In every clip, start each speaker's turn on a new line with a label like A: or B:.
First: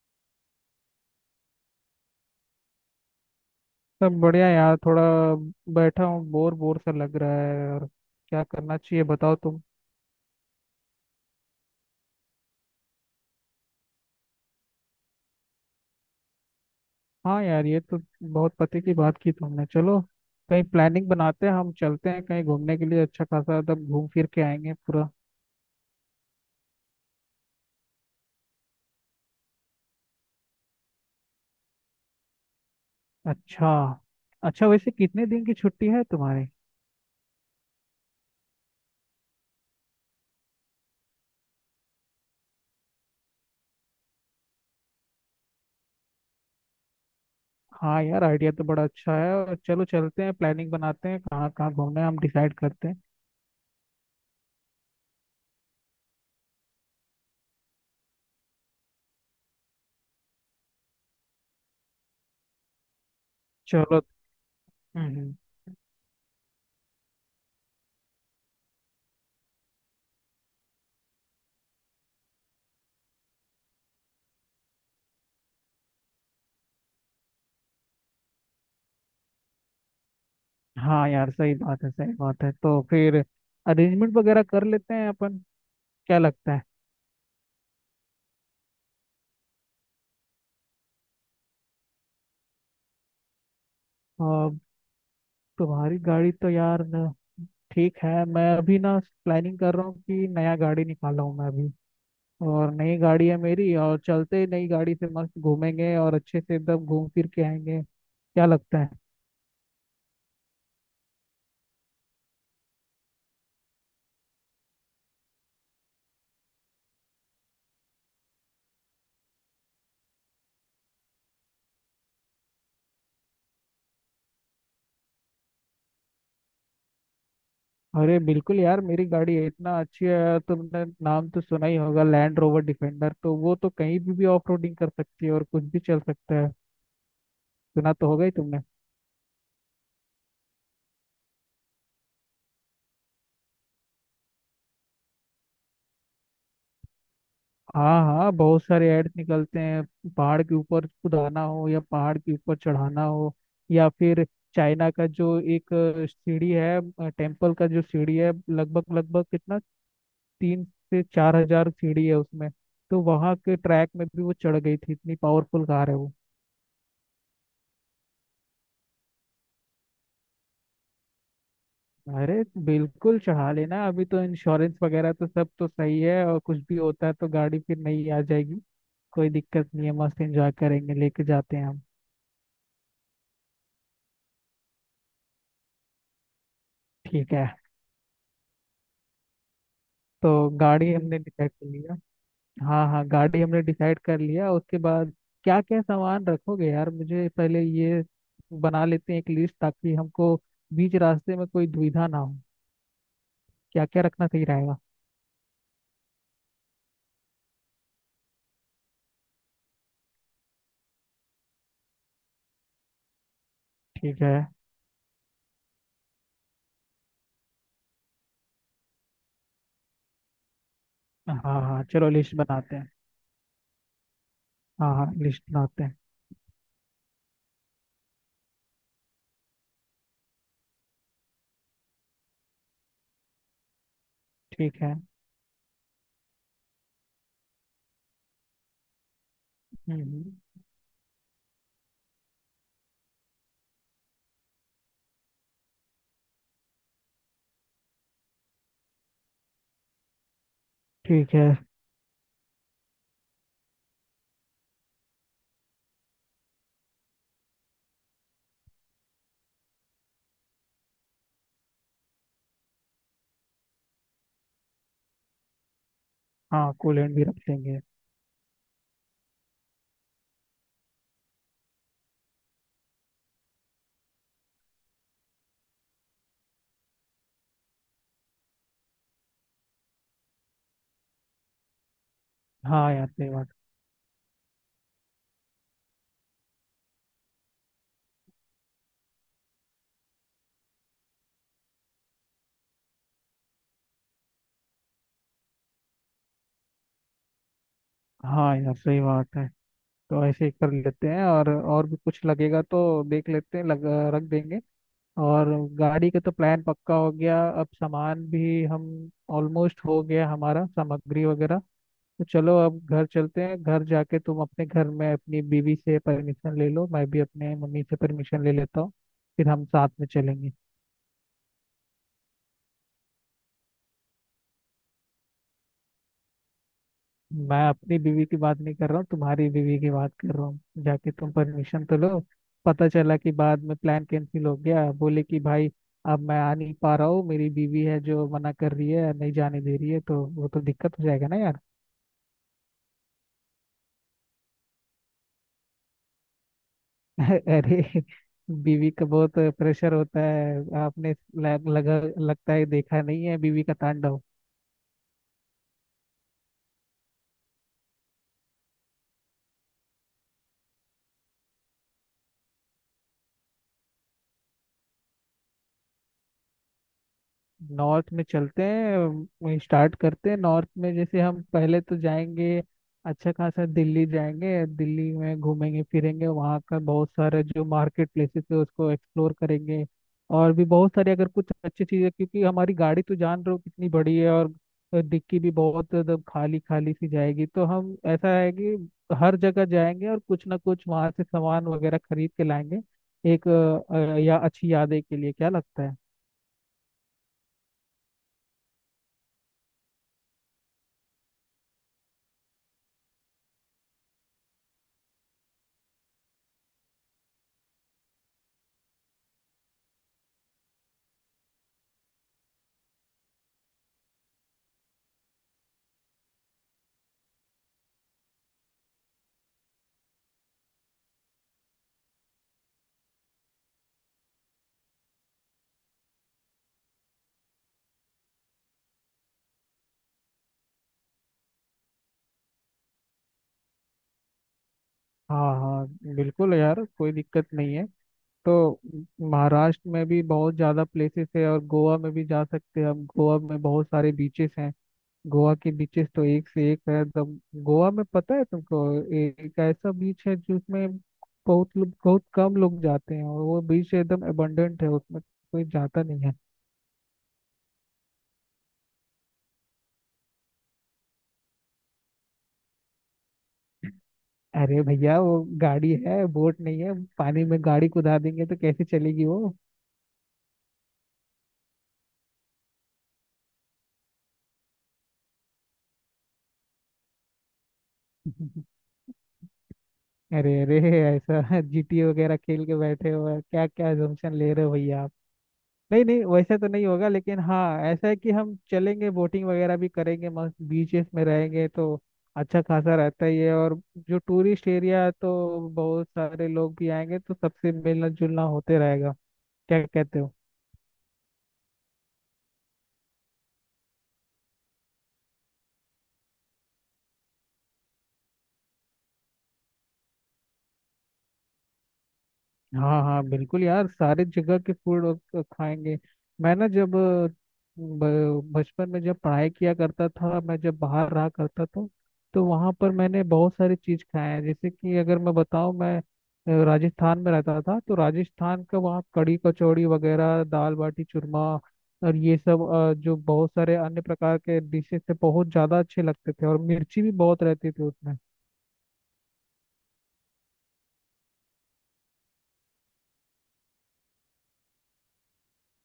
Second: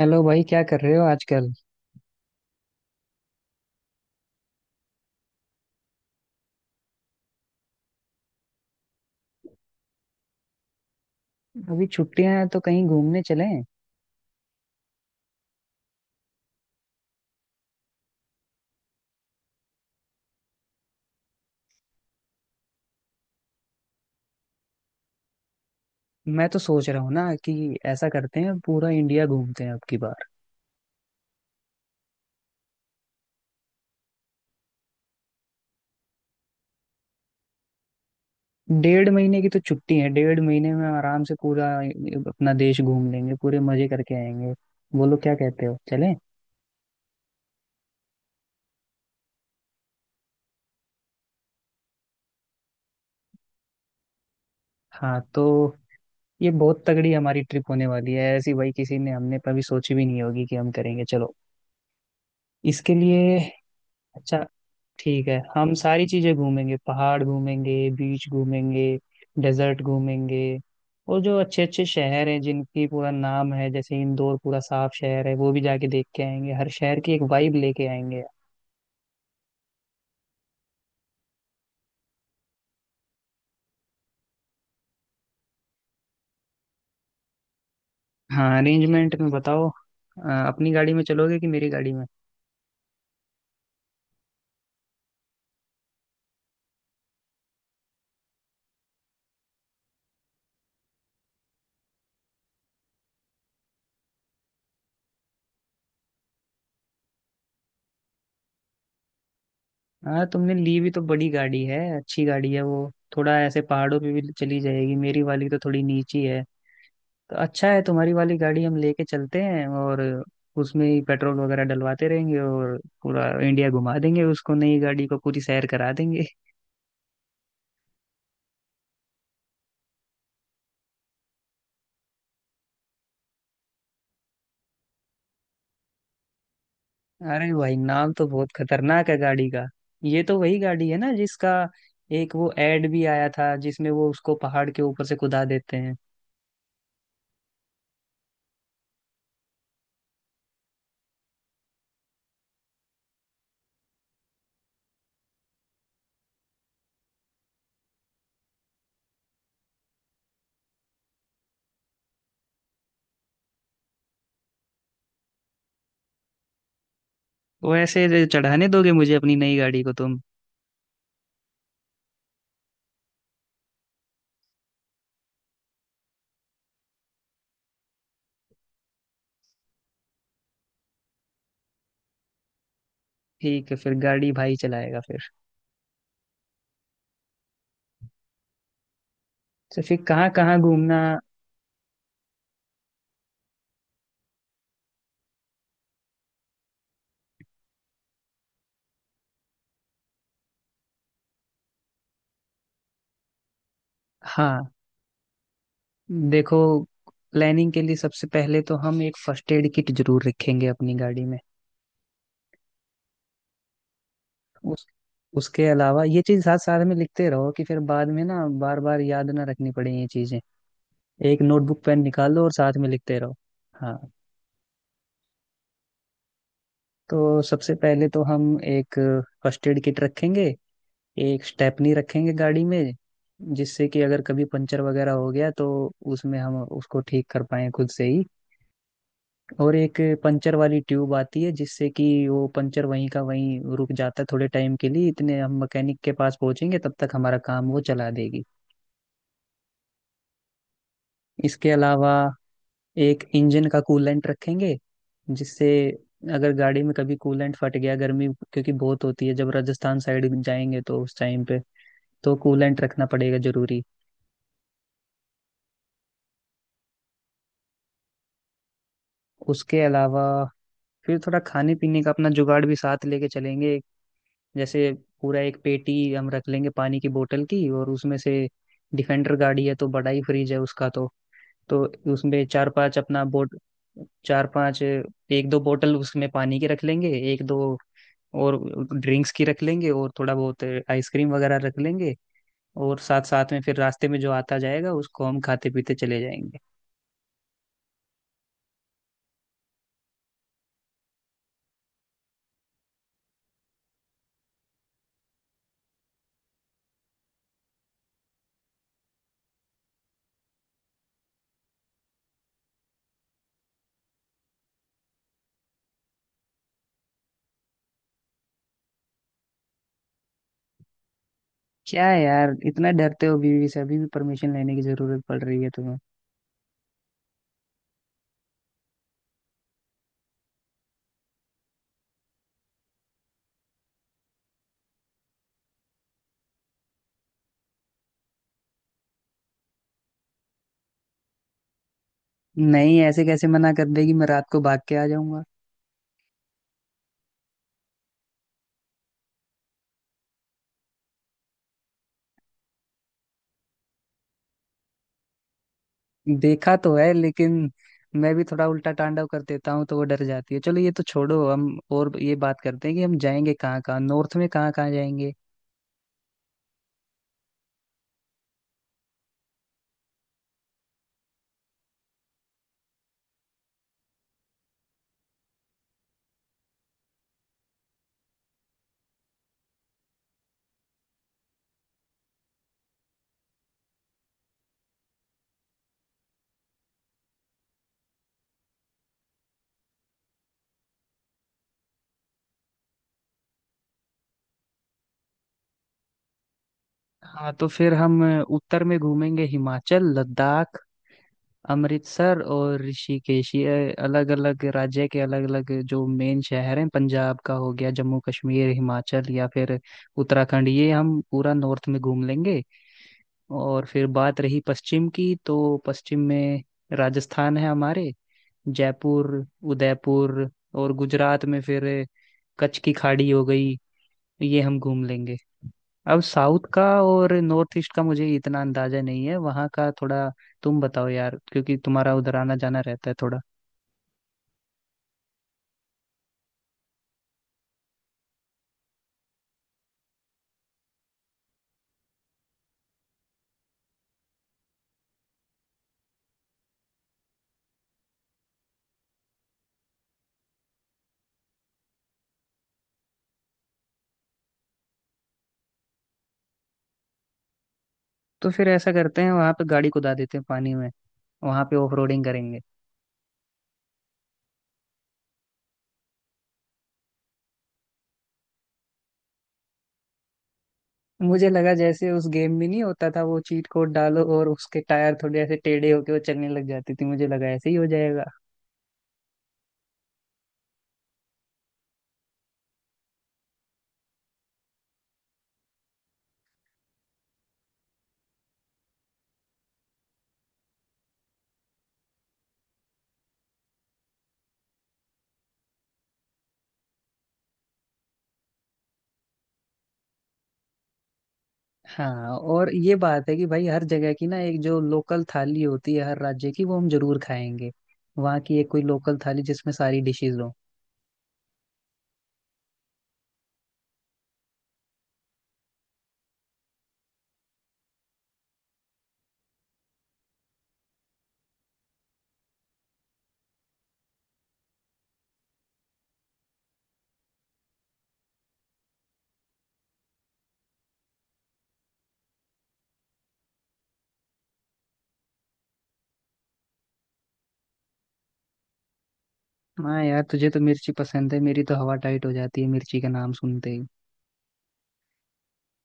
A: Hello भाई, क्या कर रहे हो आजकल।
B: सब बढ़िया यार। थोड़ा बैठा हूँ, बोर बोर सा लग रहा है। और क्या करना चाहिए, बताओ तुम।
A: अभी छुट्टियां हैं तो कहीं घूमने चलें।
B: हाँ यार, ये तो बहुत पते की बात की तुमने। चलो कहीं प्लानिंग बनाते हैं, हम चलते हैं कहीं घूमने के लिए। अच्छा खासा तब घूम फिर के आएंगे पूरा।
A: मैं तो सोच रहा हूँ ना कि ऐसा करते हैं, पूरा इंडिया घूमते हैं अब की बार।
B: अच्छा। अच्छा, वैसे कितने दिन की छुट्टी है तुम्हारी?
A: डेढ़ महीने की तो छुट्टी है, 1.5 महीने में आराम से पूरा अपना देश घूम लेंगे, पूरे मजे करके आएंगे। बोलो क्या कहते हो, चलें?
B: हाँ यार, आइडिया तो बड़ा अच्छा है। और चलो चलते हैं, प्लानिंग बनाते हैं कहाँ कहाँ घूमना है, हम डिसाइड करते हैं।
A: हाँ तो ये बहुत तगड़ी हमारी ट्रिप होने वाली है, ऐसी भाई किसी ने, हमने कभी सोची भी नहीं होगी कि हम करेंगे। चलो इसके लिए।
B: चलो।
A: अच्छा, ठीक
B: हम्म।
A: है। हम सारी चीजें घूमेंगे, पहाड़ घूमेंगे, बीच घूमेंगे, डेजर्ट घूमेंगे। और जो अच्छे अच्छे शहर हैं जिनकी पूरा नाम है, जैसे इंदौर पूरा साफ शहर है, वो भी जाके देख के आएंगे। हर शहर की एक वाइब लेके आएंगे।
B: हाँ यार, सही बात है, सही बात है। तो फिर अरेंजमेंट वगैरह कर लेते हैं अपन। क्या लगता है?
A: हाँ, अरेंजमेंट में बताओ, अपनी गाड़ी में चलोगे कि मेरी गाड़ी में?
B: और तुम्हारी गाड़ी तो यार ठीक है। मैं अभी ना प्लानिंग कर रहा हूँ कि नया गाड़ी निकाला हूँ मैं अभी। और नई गाड़ी है मेरी, और चलते ही नई गाड़ी से मस्त घूमेंगे और अच्छे से एकदम घूम फिर के आएंगे। क्या लगता है?
A: हाँ, तुमने ली भी तो बड़ी गाड़ी है, अच्छी गाड़ी है वो, थोड़ा ऐसे पहाड़ों पे भी चली जाएगी। मेरी वाली तो थोड़ी नीची है, तो अच्छा है, तुम्हारी वाली गाड़ी हम लेके चलते हैं और उसमें ही पेट्रोल वगैरह डलवाते रहेंगे। और पूरा इंडिया घुमा देंगे उसको, नई गाड़ी को पूरी सैर करा देंगे।
B: अरे बिल्कुल यार, मेरी गाड़ी है इतना अच्छी है। तुमने नाम तो सुना ही होगा, लैंड रोवर डिफेंडर। तो वो तो कहीं भी ऑफ रोडिंग कर सकती है और कुछ भी चल सकता है।
A: अरे भाई,
B: सुना तो
A: नाम
B: होगा
A: तो
B: ही
A: बहुत
B: तुमने।
A: खतरनाक है गाड़ी का। ये तो वही गाड़ी है ना जिसका एक वो एड भी आया था जिसमें वो उसको पहाड़ के ऊपर से कुदा देते हैं।
B: हाँ हाँ, बहुत सारे एड्स निकलते हैं। पहाड़ के ऊपर कुदाना हो या पहाड़ के ऊपर चढ़ाना हो, या फिर चाइना का जो एक सीढ़ी है, टेम्पल का जो सीढ़ी है, लगभग लगभग कितना 3 से 4 हजार सीढ़ी है उसमें। तो वहाँ के ट्रैक में भी वो चढ़ गई थी, इतनी पावरफुल कार है वो।
A: वैसे चढ़ाने दोगे मुझे अपनी नई गाड़ी को तुम?
B: अरे बिल्कुल चढ़ा लेना। अभी तो इंश्योरेंस वगैरह तो सब तो सही है और कुछ भी होता है तो गाड़ी फिर नई आ जाएगी। कोई दिक्कत नहीं है, मस्त एंजॉय करेंगे, लेके जाते हैं हम।
A: ठीक है, फिर गाड़ी भाई चलाएगा फिर।
B: ठीक है।
A: तो फिर कहाँ
B: तो
A: कहाँ
B: गाड़ी
A: घूमना।
B: हमने डिसाइड कर लिया। हाँ हाँ, गाड़ी हमने डिसाइड कर लिया। उसके बाद क्या क्या सामान रखोगे यार? मुझे पहले ये बना लेते हैं एक लिस्ट, ताकि हमको बीच रास्ते में कोई दुविधा ना हो। क्या क्या रखना सही
A: हाँ,
B: रहेगा?
A: देखो, प्लानिंग के लिए सबसे पहले तो हम एक फर्स्ट एड किट जरूर रखेंगे अपनी गाड़ी में।
B: ठीक है।
A: उस उसके अलावा ये चीज साथ साथ में लिखते रहो कि फिर बाद में ना बार बार याद ना रखनी पड़े ये चीजें। एक
B: हाँ हाँ,
A: नोटबुक पेन
B: चलो
A: निकाल
B: लिस्ट
A: लो और
B: बनाते
A: साथ में
B: हैं।
A: लिखते रहो। हाँ,
B: हाँ हाँ, लिस्ट बनाते हैं।
A: तो सबसे पहले तो हम एक फर्स्ट एड किट रखेंगे। एक स्टेपनी रखेंगे गाड़ी में, जिससे कि अगर कभी पंचर
B: ठीक है।
A: वगैरह हो गया तो उसमें हम उसको ठीक कर पाए खुद से ही। और एक
B: हम्म।
A: पंचर वाली ट्यूब आती है, जिससे कि वो पंचर वहीं का वहीं रुक जाता है थोड़े टाइम के लिए, इतने हम मैकेनिक के पास पहुंचेंगे, तब तक हमारा काम वो चला देगी।
B: ठीक है।
A: इसके अलावा एक इंजन का कूलेंट रखेंगे, जिससे अगर गाड़ी में कभी कूलेंट फट गया, गर्मी क्योंकि बहुत होती है जब राजस्थान साइड जाएंगे तो उस टाइम पे, तो कूलेंट रखना पड़ेगा जरूरी।
B: हाँ, कूलेंट भी रख लेंगे।
A: उसके अलावा फिर थोड़ा खाने पीने का अपना जुगाड़ भी साथ लेके चलेंगे। जैसे पूरा एक पेटी हम रख लेंगे पानी की बोतल की, और उसमें से, डिफेंडर गाड़ी है तो बड़ा ही फ्रिज है उसका, तो उसमें चार
B: हाँ
A: पांच
B: यार
A: अपना
B: सही बात।
A: बोट, चार पांच, एक दो बोतल उसमें पानी की रख लेंगे, एक दो और ड्रिंक्स की रख लेंगे, और थोड़ा बहुत आइसक्रीम वगैरह रख लेंगे। और साथ साथ में फिर रास्ते में जो आता जाएगा उसको हम खाते पीते चले जाएंगे।
B: हाँ यार, सही बात है। तो ऐसे ही कर लेते हैं, और भी कुछ लगेगा तो देख लेते हैं, रख देंगे। और गाड़ी का तो प्लान पक्का हो गया, अब सामान भी हम ऑलमोस्ट हो गया हमारा, सामग्री वगैरह। तो चलो, अब घर चलते हैं। घर जाके तुम अपने घर में अपनी बीवी से परमिशन ले लो, मैं भी अपने मम्मी से परमिशन ले लेता हूँ। फिर हम साथ में चलेंगे।
A: क्या है यार, इतना डरते हो बीवी से? अभी भी परमिशन लेने की जरूरत पड़ रही है तुम्हें?
B: मैं अपनी बीवी की बात नहीं कर रहा हूँ, तुम्हारी बीवी की बात कर रहा हूँ। जाके तुम परमिशन तो लो। पता चला कि बाद में प्लान कैंसिल हो गया, बोले कि भाई अब मैं आ नहीं पा रहा हूँ, मेरी बीवी है जो मना कर रही है, नहीं जाने दे रही है। तो वो तो दिक्कत हो जाएगा ना यार।
A: नहीं, ऐसे कैसे मना कर देगी, मैं रात को भाग के आ जाऊंगा।
B: अरे, बीवी का बहुत प्रेशर होता है। आपने लग, लगा लगता है देखा नहीं है बीवी का तांडव।
A: देखा तो है, लेकिन मैं भी थोड़ा उल्टा तांडव कर देता हूँ तो वो डर जाती है। चलो, ये तो छोड़ो, हम और ये बात करते हैं कि हम जाएंगे कहाँ कहाँ, नॉर्थ में कहाँ कहाँ जाएंगे।
B: नॉर्थ में चलते हैं, स्टार्ट करते हैं नॉर्थ में। जैसे हम पहले तो जाएंगे अच्छा खासा दिल्ली, जाएंगे दिल्ली में, घूमेंगे फिरेंगे, वहाँ का बहुत सारे जो मार्केट प्लेसेस है उसको एक्सप्लोर करेंगे। और भी बहुत सारे, अगर कुछ अच्छी चीज़ें, क्योंकि हमारी गाड़ी तो जान रहे हो कितनी बड़ी है। और डिक्की भी बहुत एकदम खाली खाली सी जाएगी। तो हम ऐसा है कि हर जगह जाएंगे और कुछ ना कुछ वहाँ से सामान वगैरह खरीद के लाएंगे एक या अच्छी यादें के लिए। क्या लगता है?
A: हाँ, तो फिर हम उत्तर में घूमेंगे, हिमाचल, लद्दाख, अमृतसर और ऋषिकेश, ये अलग अलग राज्य के अलग अलग जो मेन शहर हैं, पंजाब का हो गया, जम्मू कश्मीर, हिमाचल, या फिर उत्तराखंड, ये हम पूरा नॉर्थ में घूम लेंगे। और फिर बात रही पश्चिम की, तो पश्चिम में राजस्थान है हमारे, जयपुर, उदयपुर, और गुजरात में फिर कच्छ की खाड़ी हो गई, ये हम घूम लेंगे। अब साउथ का और नॉर्थ ईस्ट का मुझे इतना अंदाजा नहीं है वहाँ का थोड़ा, तुम बताओ यार, क्योंकि तुम्हारा उधर आना जाना रहता है थोड़ा।
B: हाँ हाँ बिल्कुल यार, कोई दिक्कत नहीं है। तो महाराष्ट्र में भी बहुत ज़्यादा प्लेसेस है, और गोवा में भी जा सकते हैं हम। गोवा में बहुत सारे बीचेस हैं, गोवा के बीचेस तो एक से एक है। तो गोवा में पता है तुमको, एक ऐसा बीच है जिसमें बहुत लोग, बहुत कम लोग जाते हैं, और वो बीच एकदम एबंडेंट है, उसमें कोई जाता नहीं है।
A: तो फिर ऐसा करते हैं, वहाँ पे गाड़ी कुदा देते हैं पानी में, वहाँ पे ऑफ रोडिंग करेंगे।
B: अरे भैया वो गाड़ी है, बोट नहीं है। पानी में गाड़ी कुदा देंगे तो कैसे चलेगी वो?
A: मुझे लगा जैसे उस गेम में नहीं होता था, वो चीट कोड डालो और उसके टायर थोड़े ऐसे टेढ़े होके वो चलने लग जाती थी, मुझे लगा ऐसे ही हो जाएगा।
B: अरे अरे, ऐसा जीटी वगैरह खेल के बैठे हो क्या? क्या assumption ले रहे हो भैया आप? नहीं नहीं, वैसे तो नहीं होगा, लेकिन हाँ, ऐसा है कि हम चलेंगे, बोटिंग वगैरह भी करेंगे, मस्त बीचेस में रहेंगे तो अच्छा खासा रहता ही है। और जो टूरिस्ट एरिया है तो बहुत सारे लोग भी आएंगे तो सबसे मिलना जुलना होते रहेगा। क्या कहते हो?
A: हाँ, और ये बात है कि भाई, हर जगह की ना एक जो लोकल थाली होती है हर राज्य की, वो हम जरूर खाएंगे। वहाँ की एक कोई लोकल थाली जिसमें सारी डिशेज हो।
B: हाँ हाँ बिल्कुल यार, सारे जगह के फूड और खाएंगे। मैं ना जब बचपन में जब पढ़ाई किया करता था, मैं जब बाहर रहा करता था, तो वहाँ पर मैंने बहुत सारी चीज़ खाए हैं। जैसे कि अगर मैं बताऊँ, मैं राजस्थान में रहता था, तो राजस्थान का वहाँ कढ़ी कचौड़ी वगैरह, दाल बाटी चूरमा, और ये सब जो बहुत सारे अन्य प्रकार के डिशेस थे, बहुत ज़्यादा अच्छे लगते थे। और मिर्ची भी बहुत रहती थी उसमें।
A: हाँ यार, तुझे तो मिर्ची पसंद है, मेरी तो हवा टाइट हो जाती है मिर्ची का नाम सुनते ही।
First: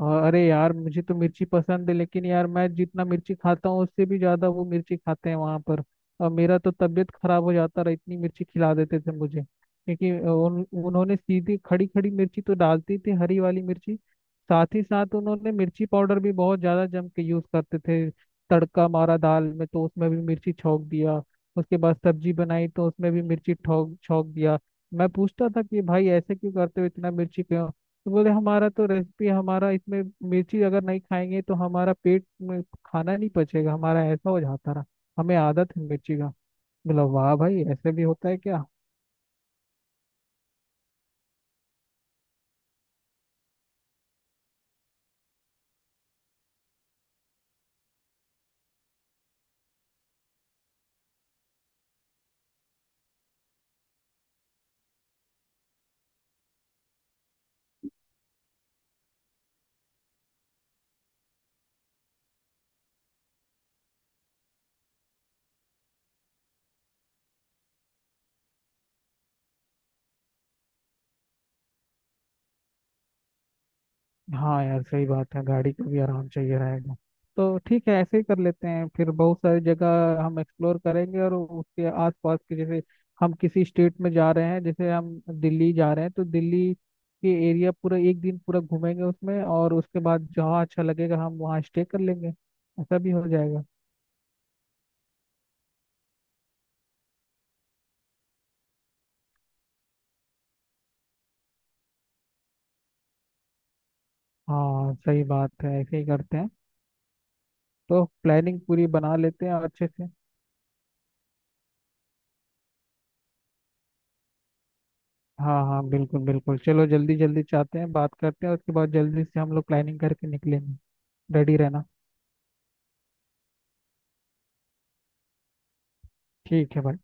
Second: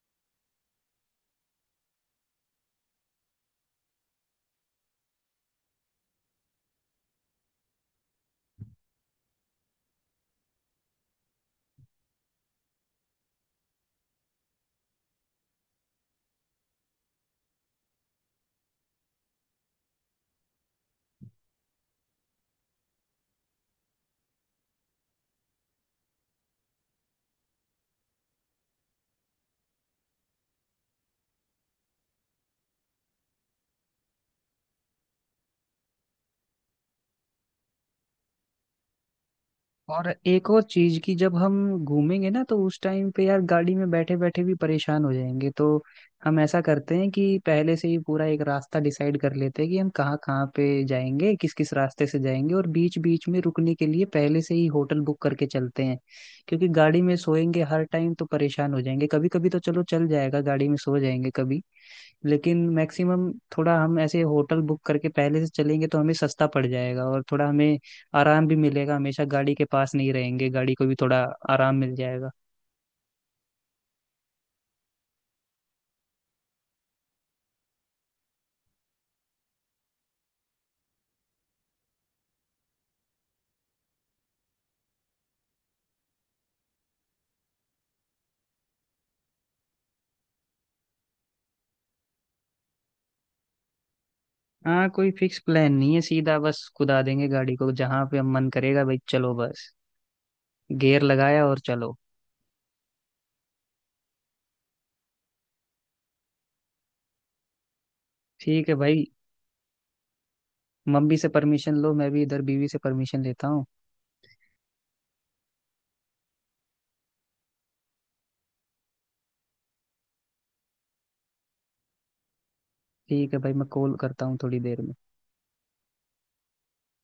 B: और अरे यार, मुझे तो मिर्ची पसंद है, लेकिन यार मैं जितना मिर्ची खाता हूँ उससे भी ज्यादा वो मिर्ची खाते हैं वहां पर। और मेरा तो तबीयत खराब हो जाता रहा, इतनी मिर्ची खिला देते थे मुझे। क्योंकि उन्होंने सीधी खड़ी खड़ी मिर्ची तो डालती थी, हरी वाली मिर्ची। साथ ही साथ उन्होंने मिर्ची पाउडर भी बहुत ज्यादा जम के यूज करते थे। तड़का मारा दाल में तो उसमें भी मिर्ची छौंक दिया, उसके बाद सब्जी बनाई तो उसमें भी मिर्ची ठोक छौंक दिया। मैं पूछता था कि भाई ऐसे क्यों करते हो, इतना मिर्ची क्यों? तो बोले हमारा तो रेसिपी हमारा इसमें, मिर्ची अगर नहीं खाएंगे तो हमारा पेट में खाना नहीं पचेगा। हमारा ऐसा हो जाता रहा, हमें आदत है मिर्ची का। बोला वाह भाई, ऐसे भी होता है क्या?
A: और एक और चीज की जब हम घूमेंगे ना, तो उस टाइम पे यार, गाड़ी में बैठे बैठे भी परेशान हो जाएंगे, तो हम ऐसा करते हैं कि पहले से ही पूरा एक रास्ता डिसाइड कर लेते हैं कि हम कहाँ कहाँ पे जाएंगे, किस किस रास्ते से जाएंगे, और बीच बीच में रुकने के लिए पहले से ही होटल बुक करके चलते हैं। क्योंकि गाड़ी में सोएंगे हर टाइम तो परेशान हो जाएंगे। कभी कभी तो चलो चल जाएगा, गाड़ी में सो जाएंगे कभी, लेकिन मैक्सिमम थोड़ा हम ऐसे होटल बुक करके पहले से चलेंगे तो हमें सस्ता पड़ जाएगा और थोड़ा हमें आराम भी मिलेगा, हमेशा गाड़ी के पास नहीं रहेंगे, गाड़ी को भी थोड़ा आराम मिल जाएगा।
B: हाँ यार सही बात है, गाड़ी को भी आराम चाहिए रहेगा। तो ठीक है, ऐसे ही कर लेते हैं। फिर बहुत सारी जगह हम एक्सप्लोर करेंगे और उसके आसपास के, जैसे हम किसी स्टेट में जा रहे हैं, जैसे हम दिल्ली जा रहे हैं तो दिल्ली के एरिया पूरा एक दिन पूरा घूमेंगे उसमें। और उसके बाद जहाँ अच्छा लगेगा हम वहाँ स्टे कर लेंगे। ऐसा भी हो जाएगा।
A: हाँ, कोई फिक्स प्लान नहीं है, सीधा बस कुदा देंगे गाड़ी को जहाँ पे हम मन करेगा। भाई चलो बस, गियर लगाया और चलो।
B: हाँ सही बात है, ऐसे ही करते हैं। तो प्लानिंग
A: ठीक है
B: पूरी
A: भाई,
B: बना लेते हैं, और अच्छे से।
A: मम्मी से परमिशन लो, मैं भी इधर बीवी से परमिशन लेता हूँ।
B: हाँ हाँ बिल्कुल बिल्कुल, चलो जल्दी जल्दी चाहते हैं बात करते हैं, उसके बाद जल्दी से हम लोग प्लानिंग करके निकलेंगे। रेडी रहना।
A: ठीक है भाई, मैं कॉल करता हूँ थोड़ी देर में।
B: ठीक है भाई।